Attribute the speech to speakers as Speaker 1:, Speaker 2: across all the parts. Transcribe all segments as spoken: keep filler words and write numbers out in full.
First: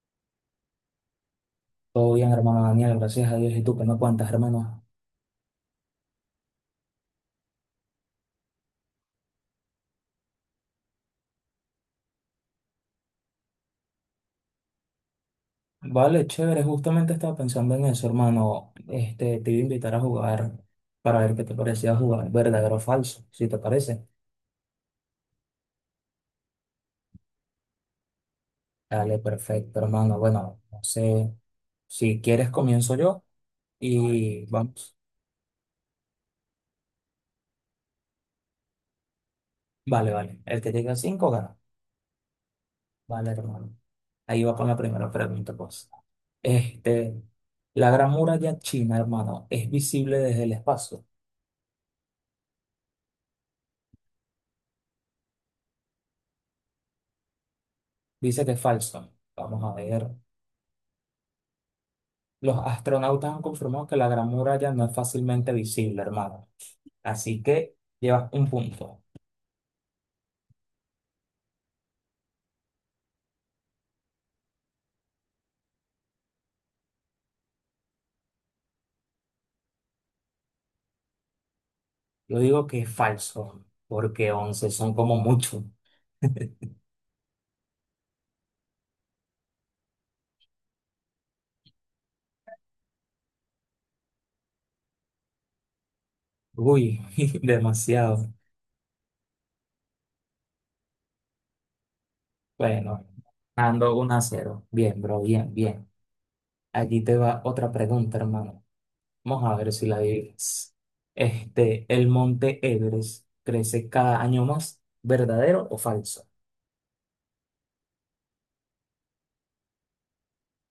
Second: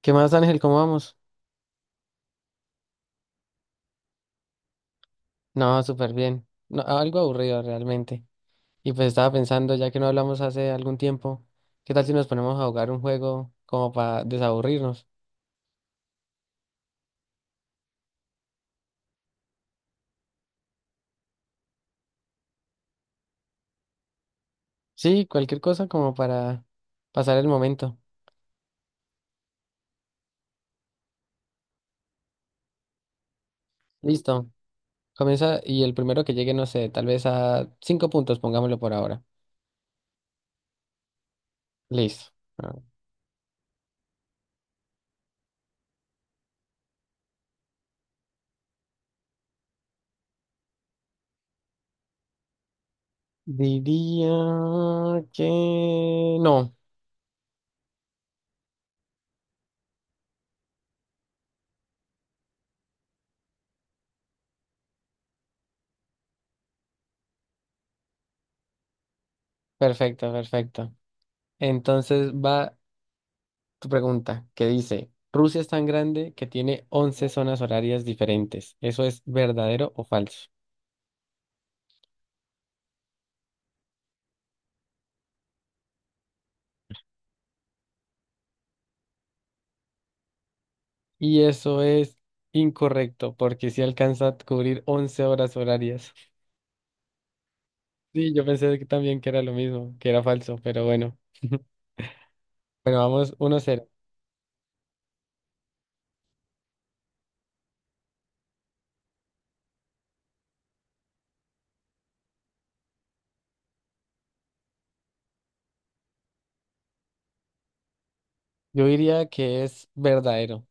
Speaker 1: ¿Qué más, Ángel? ¿Cómo vamos?
Speaker 2: Todo bien, hermano Daniel, gracias a Dios. ¿Y tú qué me cuentas, hermano?
Speaker 1: No, súper bien. No, algo aburrido realmente. Y pues estaba pensando, ya que no hablamos hace algún tiempo, ¿qué tal si nos ponemos a jugar un juego como para desaburrirnos?
Speaker 2: Vale, chévere, justamente estaba pensando en eso, hermano. Este, te iba a invitar a jugar para ver qué te parecía jugar, verdadero o falso, si te parece.
Speaker 1: Sí, cualquier cosa como para pasar el momento.
Speaker 2: Dale, perfecto, hermano. Bueno, no sé, si quieres comienzo yo y
Speaker 1: Listo.
Speaker 2: vamos.
Speaker 1: Comienza y el primero que llegue, no sé, tal vez a cinco puntos, pongámoslo por ahora.
Speaker 2: Vale, vale. El que llegue a cinco gana.
Speaker 1: Listo. Ah,
Speaker 2: Vale, hermano. Ahí va con la primera pregunta, pues. Este, la Gran Muralla China, hermano, es visible desde el espacio.
Speaker 1: diría que no.
Speaker 2: Dice que es falso. Vamos a ver. Los astronautas han confirmado que la Gran Muralla no es fácilmente visible, hermano. Así que llevas un punto.
Speaker 1: Perfecto, perfecto. Entonces va tu pregunta, que dice, Rusia es tan grande que tiene once zonas horarias diferentes. ¿Eso es verdadero o falso?
Speaker 2: Yo digo que es falso, porque once son como mucho.
Speaker 1: Y eso es incorrecto, porque si alcanza a cubrir once horas horarias.
Speaker 2: Uy, demasiado.
Speaker 1: Sí, yo pensé que también que era lo mismo, que era falso, pero bueno. Bueno,
Speaker 2: Bueno,
Speaker 1: vamos uno cero.
Speaker 2: ando uno a cero. Bien, bro, bien, bien. Aquí te va otra pregunta, hermano. Vamos a ver si la adivinas. Este, ¿el monte Everest crece cada año más? ¿Verdadero o falso?
Speaker 1: Yo diría que es verdadero.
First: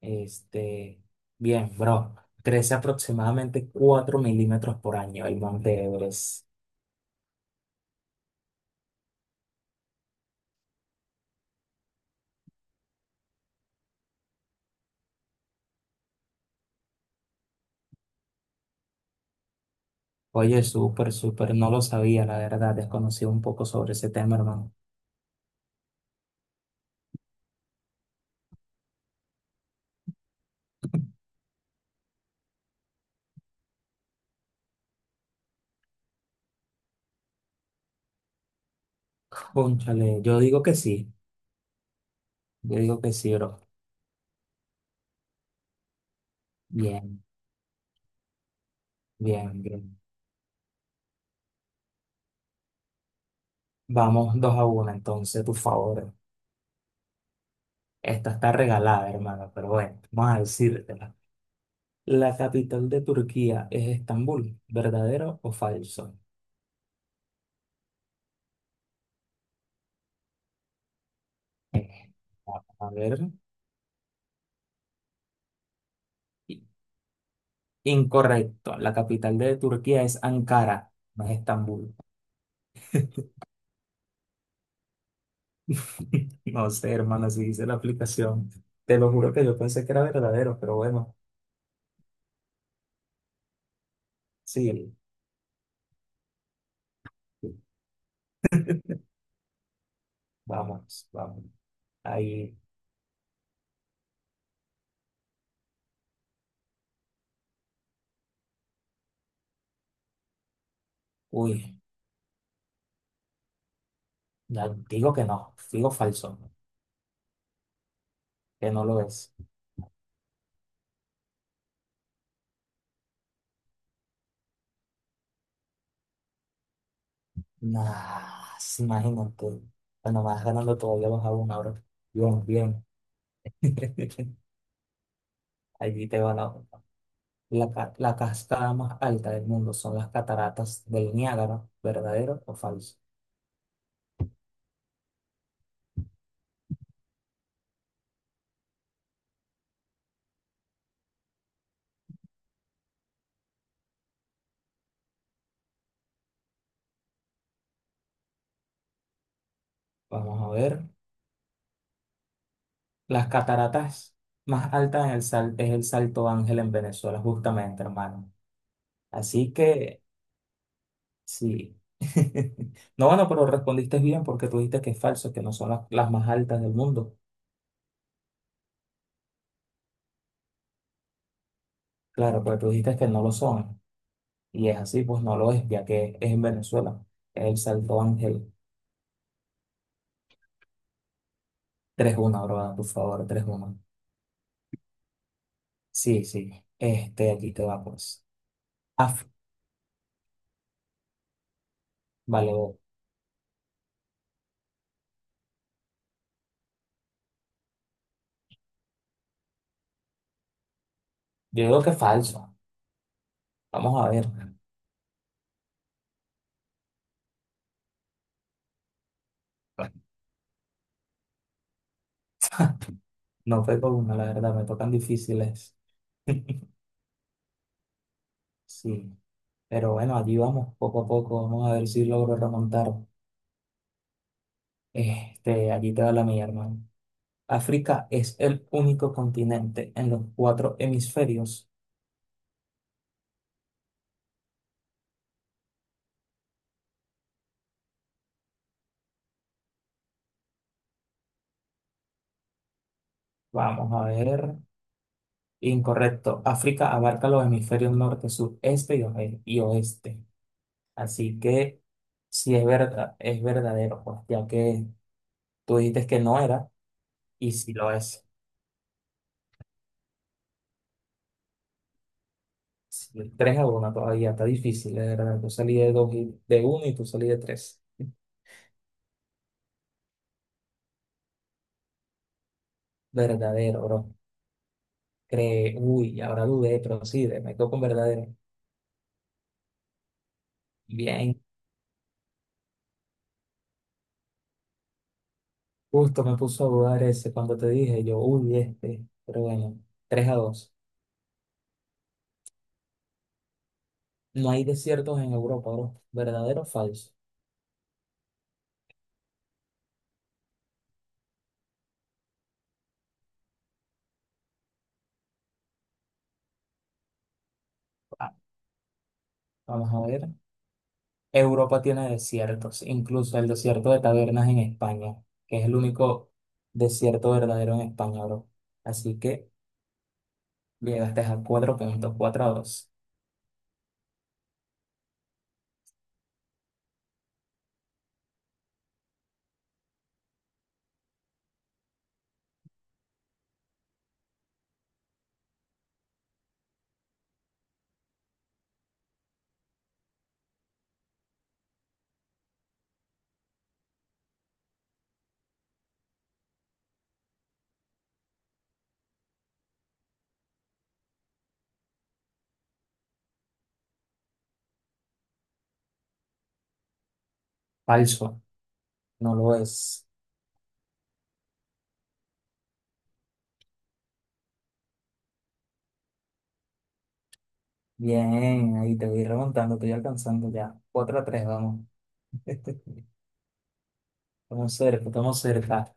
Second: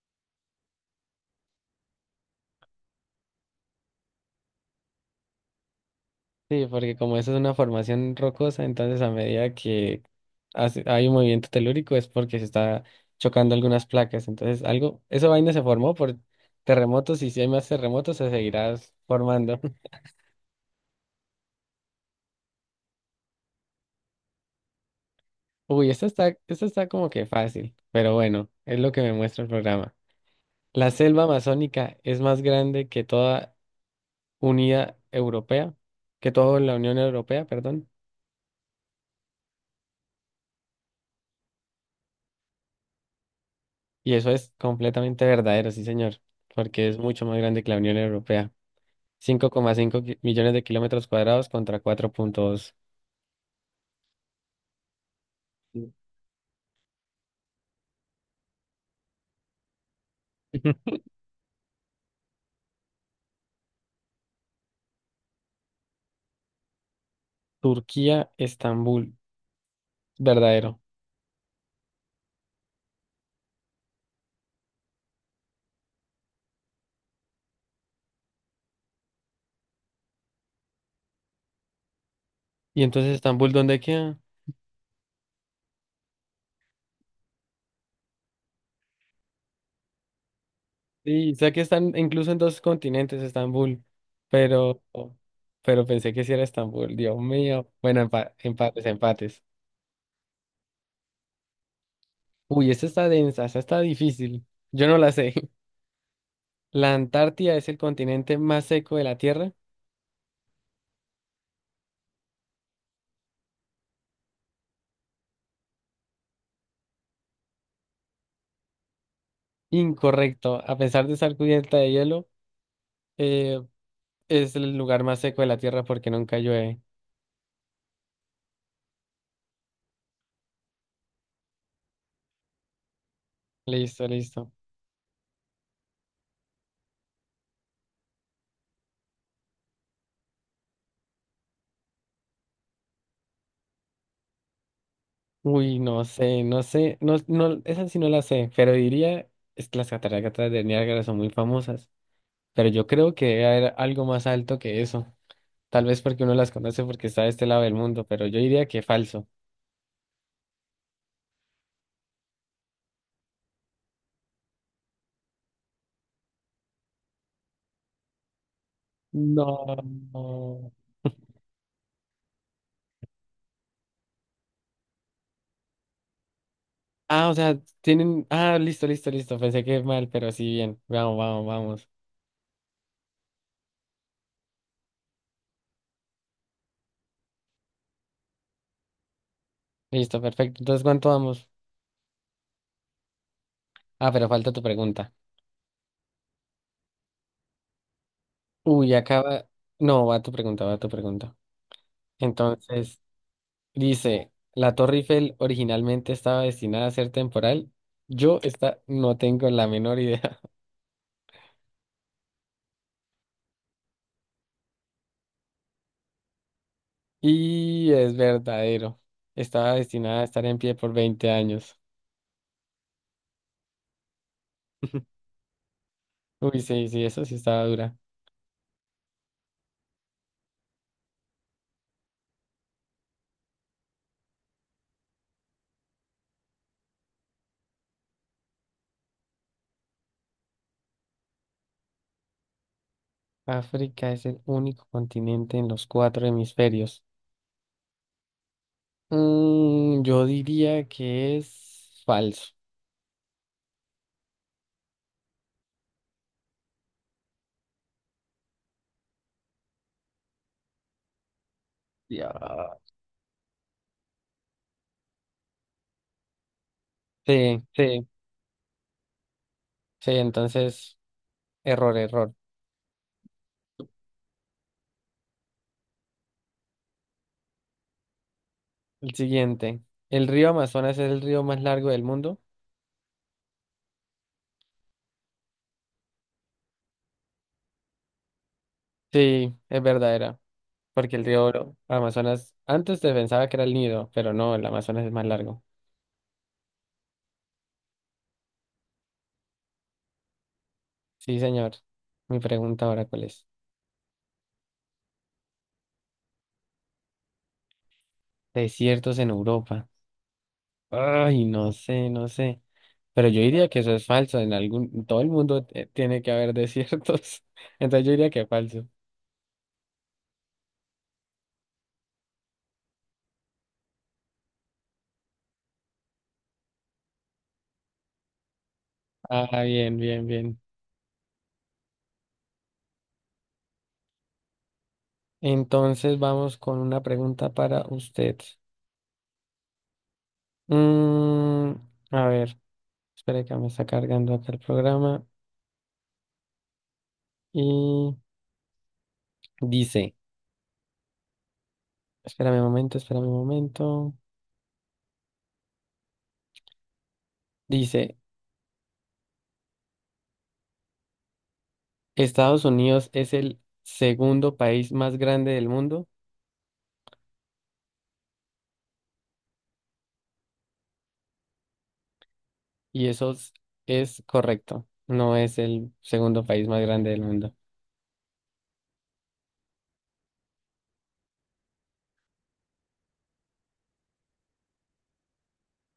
Speaker 2: Este, Bien, bro. Crece aproximadamente cuatro milímetros por año el Monte Everest.
Speaker 1: Sí, porque como eso es una formación rocosa, entonces a medida que hace- hay un movimiento telúrico es porque se está chocando algunas placas. Entonces algo, esa vaina se formó por terremotos y si hay más terremotos se seguirá formando.
Speaker 2: Oye, súper, súper, no lo sabía, la verdad, desconocía un poco sobre ese tema, hermano.
Speaker 1: Uy, esto está, esto está como que fácil, pero bueno, es lo que me muestra el programa. La selva amazónica es más grande que toda unidad europea, que toda la Unión Europea, perdón.
Speaker 2: Cónchale, yo digo que sí, yo digo que sí, bro.
Speaker 1: Y eso es completamente verdadero, sí, señor, porque es
Speaker 2: Bien,
Speaker 1: mucho más grande que la Unión Europea.
Speaker 2: bien, bien.
Speaker 1: cinco coma cinco ki- millones de kilómetros cuadrados contra cuatro punto dos.
Speaker 2: Vamos dos a uno, entonces, por favor. Esta está regalada, hermano, pero bueno, vamos a decírtela. La capital de Turquía es Estambul, ¿verdadero o falso?
Speaker 1: Turquía, Estambul, verdadero.
Speaker 2: Eh, a ver. Incorrecto. La capital de Turquía es Ankara, no es Estambul.
Speaker 1: ¿Y entonces Estambul dónde queda?
Speaker 2: No sé, hermano, si dice la aplicación. Te lo juro que yo pensé que era verdadero, pero bueno,
Speaker 1: Sí, sé que están incluso en dos continentes Estambul, pero,
Speaker 2: sí.
Speaker 1: pero pensé que sí era Estambul, Dios mío. Bueno, empa- empates, empates.
Speaker 2: Vamos, vamos. Ahí,
Speaker 1: Uy, esta está densa, esta está difícil. Yo no la sé. ¿La Antártida es el continente más seco de la Tierra?
Speaker 2: uy, ya digo que no, digo falso, que no lo es.
Speaker 1: Incorrecto. A pesar de estar cubierta de hielo, eh, es el lugar más seco de la Tierra porque nunca llueve.
Speaker 2: Nah, sí, imagínate. Bueno, vas ganando todavía vas a una ahora. Bien, bien.
Speaker 1: Listo, listo.
Speaker 2: Allí te va la otra. la, ca- la cascada más alta del mundo, son las cataratas del Niágara, ¿verdadero o falso?
Speaker 1: Uy, no sé, no sé, no, no, esa sí no la sé, pero diría, es que las cataratas de Niágara son muy famosas, pero yo creo que debe haber algo más alto que eso. Tal vez porque uno las conoce porque está de este lado del mundo, pero yo diría que falso.
Speaker 2: Vamos a ver. Las cataratas más altas en el sal- es el Salto Ángel en Venezuela, justamente, hermano.
Speaker 1: No,
Speaker 2: Así que,
Speaker 1: no.
Speaker 2: sí. No, bueno, pero respondiste bien porque tú dijiste que es falso, que no son las, las más altas del mundo.
Speaker 1: Ah, o sea, tienen, ah, listo, listo, listo, pensé que mal, pero sí, bien. Vamos, vamos, vamos.
Speaker 2: Claro, pero tú dijiste que no lo son. Y es así, pues no lo es, ya que es en Venezuela. Es el Salto Ángel.
Speaker 1: Listo, perfecto. Entonces, ¿cuánto vamos?
Speaker 2: tres uno, bro, a tu favor. tres uno.
Speaker 1: Ah, pero falta tu pregunta.
Speaker 2: Sí, sí. Este, aquí te va, pues.
Speaker 1: Uy,
Speaker 2: Ah,
Speaker 1: acaba. No, va tu pregunta, va tu pregunta.
Speaker 2: vale, yo
Speaker 1: Entonces, dice, la Torre Eiffel originalmente estaba destinada a ser temporal. Yo esta no tengo la menor idea.
Speaker 2: digo que es falso. Vamos a ver.
Speaker 1: Y es verdadero. Estaba destinada a estar en pie por veinte años.
Speaker 2: No fue con una, la verdad, me tocan difíciles.
Speaker 1: Uy, sí, sí, eso sí estaba dura.
Speaker 2: Sí, pero bueno, allí vamos, poco a poco, vamos a ver si logro remontar. Este, allí te va la mía, hermano. África es el único continente en los cuatro hemisferios.
Speaker 1: África es el único continente en los cuatro hemisferios. Mm, yo diría que es falso.
Speaker 2: Vamos a ver. Incorrecto. África abarca los hemisferios norte, sur, este y oe- y oeste. Así que
Speaker 1: Ya.
Speaker 2: sí es verdad, es verdadero, pues, ya que tú dijiste que no era y
Speaker 1: Sí,
Speaker 2: sí lo
Speaker 1: sí,
Speaker 2: es.
Speaker 1: sí, entonces, error, error.
Speaker 2: Sí, tres a uno todavía, está difícil, de verdad. Yo salí de dos y de uno y tú salí de tres.
Speaker 1: El siguiente. ¿El río Amazonas es el río más largo del mundo?
Speaker 2: Verdadero, bro. Cree, uy, ahora dudé, pero sí, de- me quedo con verdadero.
Speaker 1: Sí, es verdadera. Porque el
Speaker 2: Bien,
Speaker 1: río Oro- Amazonas, antes se pensaba que era el Nido, pero no, el Amazonas es más largo.
Speaker 2: justo me puso a dudar ese cuando te dije, yo, uy, este. Pero bueno, tres a dos.
Speaker 1: Sí, señor. Mi pregunta ahora, ¿cuál es?
Speaker 2: No hay desiertos en Europa, bro. ¿Verdadero o falso?
Speaker 1: Desiertos en Europa. Ay, no sé, no sé. Pero yo diría que eso es falso. En algún, en todo el mundo eh, tiene que haber desiertos. Entonces yo diría
Speaker 2: Ah,
Speaker 1: que es falso.
Speaker 2: vamos a ver. Europa tiene desiertos, incluso el desierto de Tabernas en España, que es el único desierto verdadero en España, bro. Así que
Speaker 1: Ah, bien, bien, bien.
Speaker 2: llegaste a cuatro puntos. Cuatro a dos.
Speaker 1: Entonces vamos con una pregunta para usted. Mm, a ver. Espera que me está cargando acá el programa y dice, espérame un momento, espérame un momento. Dice, Estados Unidos es el segundo país más grande del mundo
Speaker 2: Falso. No lo es.
Speaker 1: y eso es, es correcto. No es el segundo país más grande del mundo.
Speaker 2: Bien, ahí te voy remontando, te voy alcanzando ya. Cuatro a tres vamos. Estamos cerca, estamos cerca.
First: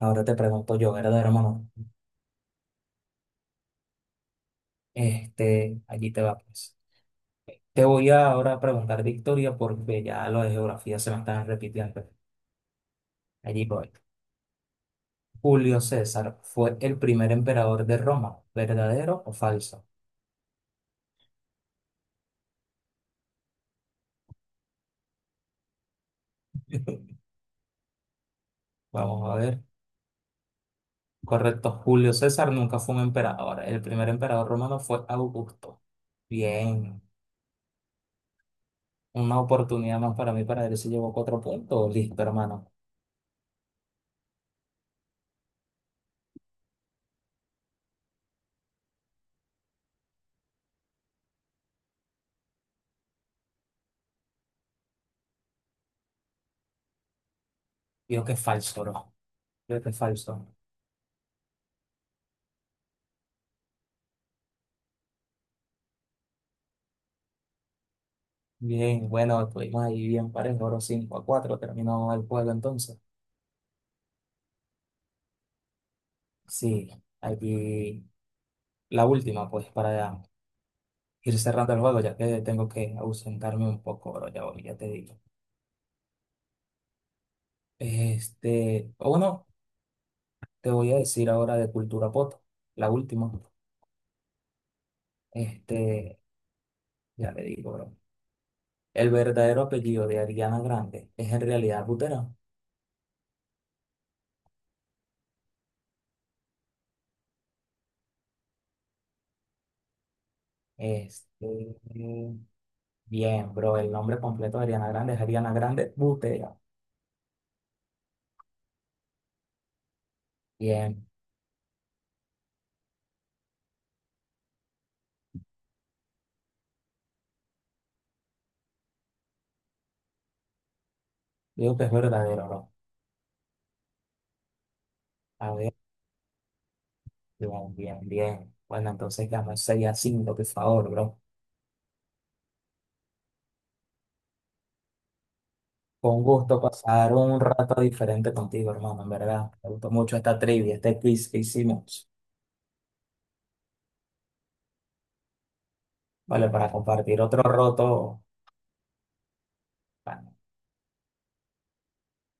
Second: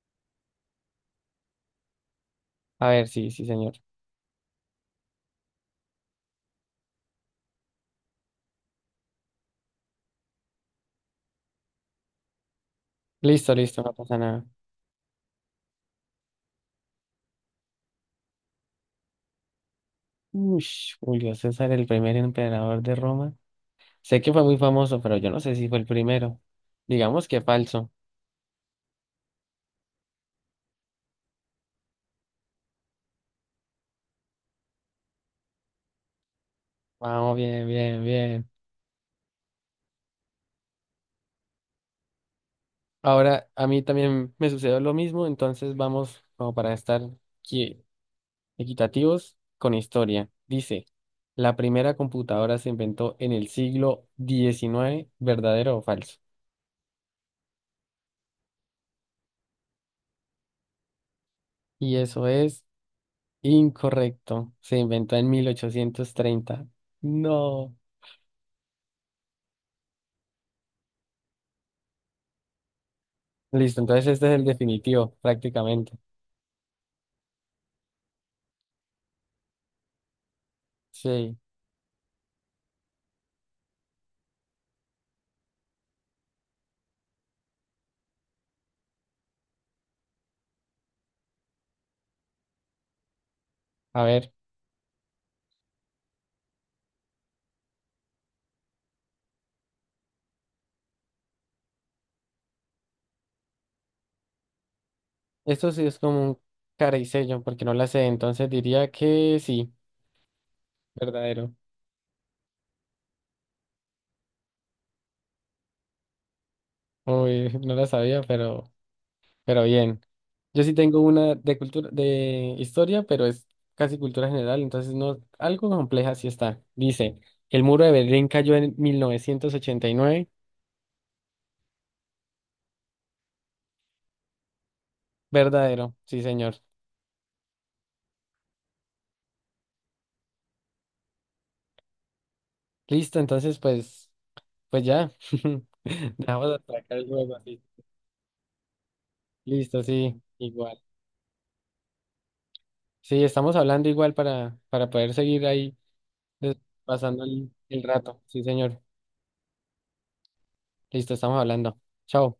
Speaker 2: Ahora te pregunto yo, ¿verdad, hermano?
Speaker 1: A ver, sí, sí, señor.
Speaker 2: Este, allí te va, pues. Te voy a ahora preguntar de historia porque ya lo de geografía se me están repitiendo.
Speaker 1: Listo,
Speaker 2: Allí
Speaker 1: listo,
Speaker 2: voy.
Speaker 1: no pasa nada.
Speaker 2: Julio César fue el primer emperador de Roma, ¿verdadero o falso?
Speaker 1: Ush, Julio César, el primer emperador de Roma. Sé que fue muy famoso, pero yo no sé si fue el primero. Digamos que falso.
Speaker 2: Vamos a ver. Correcto, Julio César nunca fue un emperador. El primer emperador romano fue Augusto. Bien,
Speaker 1: Vamos, bien, bien, bien.
Speaker 2: una oportunidad más para mí para ver si llevo cuatro puntos. Listo, hermano.
Speaker 1: Ahora, a mí también me sucedió lo mismo, entonces vamos como para estar qui- equitativos con historia. Dice, la primera computadora se inventó en el siglo diecinueve, ¿verdadero o falso?
Speaker 2: Creo que es falso, bro. Creo que es falso.
Speaker 1: Y eso es incorrecto, se inventó en mil ochocientos treinta. No.
Speaker 2: Bien, bueno, estuvimos ahí bien parejo. Oro cinco a cuatro. Terminó el juego entonces.
Speaker 1: Listo, entonces este es el definitivo, prácticamente.
Speaker 2: Sí, aquí la última, pues, para ir
Speaker 1: Sí,
Speaker 2: cerrando el juego, ya que tengo que ausentarme un poco, bro. Ya, voy, ya te digo. Este, o bueno, te voy a decir ahora de cultura pop, la última.
Speaker 1: a ver,
Speaker 2: Este, ya le digo, bro. El verdadero apellido de Ariana Grande es en realidad Butera.
Speaker 1: esto sí es como un cara y sello, porque no la sé, entonces diría que sí, verdadero.
Speaker 2: Este, Bien, bro. El nombre completo de Ariana Grande es Ariana Grande Butera.
Speaker 1: Uy, no la sabía, pero... Pero bien, yo sí tengo
Speaker 2: Bien.
Speaker 1: una de cultura, de historia, pero es casi cultura general, entonces no, algo compleja sí está. Dice, el muro de Berlín cayó en mil novecientos ochenta y nueve.
Speaker 2: Digo que es verdadero, bro. A ver,
Speaker 1: Verdadero, sí, señor.
Speaker 2: bien, bien, bien. Bueno, entonces ganó seis a cinco, por favor, bro.
Speaker 1: Listo, entonces pues, pues ya.
Speaker 2: Fue un
Speaker 1: Dejamos de
Speaker 2: gusto
Speaker 1: atracar el
Speaker 2: pasar
Speaker 1: juego
Speaker 2: un
Speaker 1: así.
Speaker 2: rato diferente contigo, hermano, en verdad. Me
Speaker 1: Listo,
Speaker 2: gustó mucho
Speaker 1: sí,
Speaker 2: esta trivia,
Speaker 1: igual.
Speaker 2: este quiz que hicimos.
Speaker 1: Sí, estamos hablando igual para, para poder seguir ahí
Speaker 2: Vale,
Speaker 1: des-
Speaker 2: para compartir
Speaker 1: pasando
Speaker 2: otro
Speaker 1: el el
Speaker 2: roto.
Speaker 1: rato. Sí, señor. Listo, estamos hablando. Chao.